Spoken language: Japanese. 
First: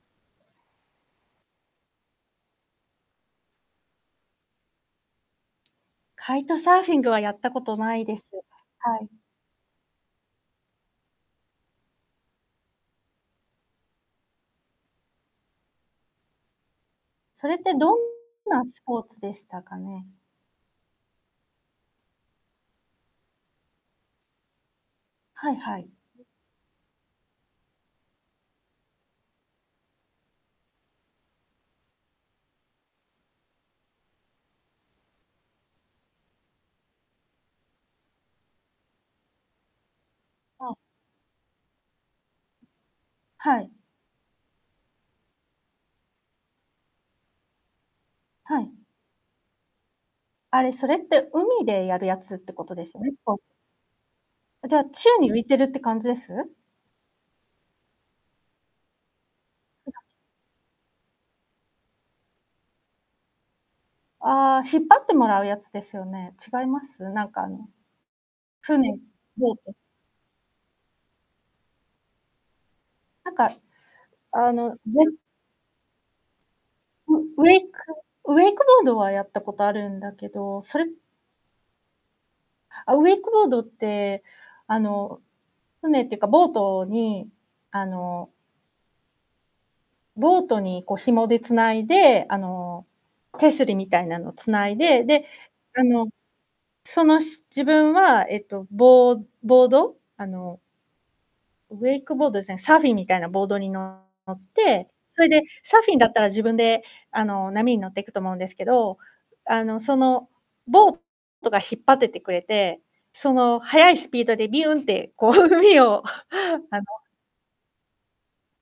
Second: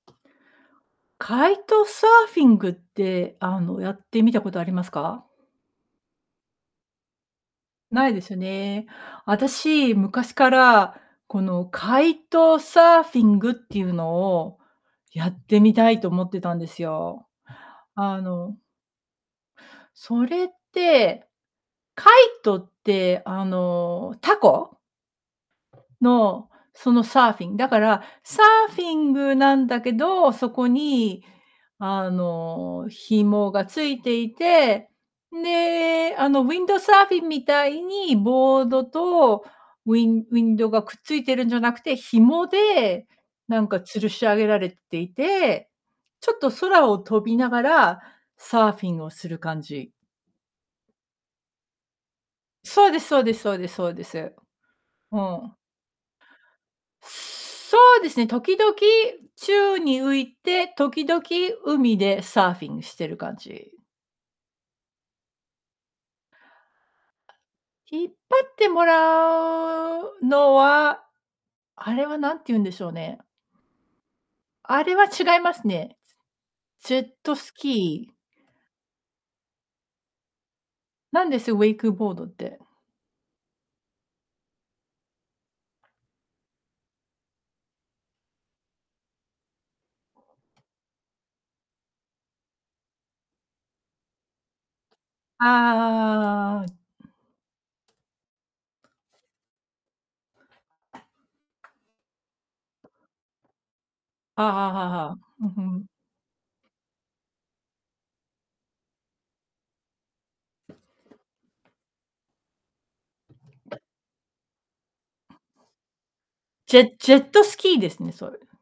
カイトサーフィングって、あの、やってみたことありますか？カイトサーフィングはやったことないないでです。すよね。はい。私、昔から、このカイトサーフィングっていうのを、やってみたいと思ってたんですよ。それってどんあのなスポーツでしたかね？それって、カイトってあの、凧はいはい。の、そのサーフィン、だから、サーフィングなんだけど、そこに、あの、紐が付いていて、んで、あの、ウィンドサーフィンみたいに、ボードと、ウィンウィンドあ。がくっついてるんじゃなくて、紐で、はなんい。か吊るし上げられていて、ちょっと空を飛びながら、はサーい。フィンをする感じ。あれ、それって、海でやるやつってことでそうすでよすね？そスうでポすーそツ。うですそうです。あ、じゃあ、宙ふに浮いん。てるって感じです？そうですね、時々、宙に [unintelligible] 浮いて、時々海でサーフィンしてる感じ。ああ、引っ張ってもらうやつですよね。違います？なんかあの、引っ張ってもら船、ボートうのは、あれはなんていうんでしょうね。なんか、あの、あれぜは違いますね。ジェッウトウスェイクキー。ウェイクボードはやったことあるんだけど、それなんです？ウェイクボードって。あ、ウェイクボードって、あの、船ってか、ボートに、あのボートにこう紐でつないで、あの、手すりみたいなの繋いで、で、あの、ああ。その、し自分はえっと、ボボード、あのウェイクボードですね、サーフィンみたいなボードにの乗っああああ、はて、あはあ。それで、うふサーん。フィンだったら自分であの、波に乗っていくと思うんですけど、あの、そのボートが引っ張っててくれて、その、速いスピードでビュンって、こう、海を ジあのェジェットスキーですね、それ。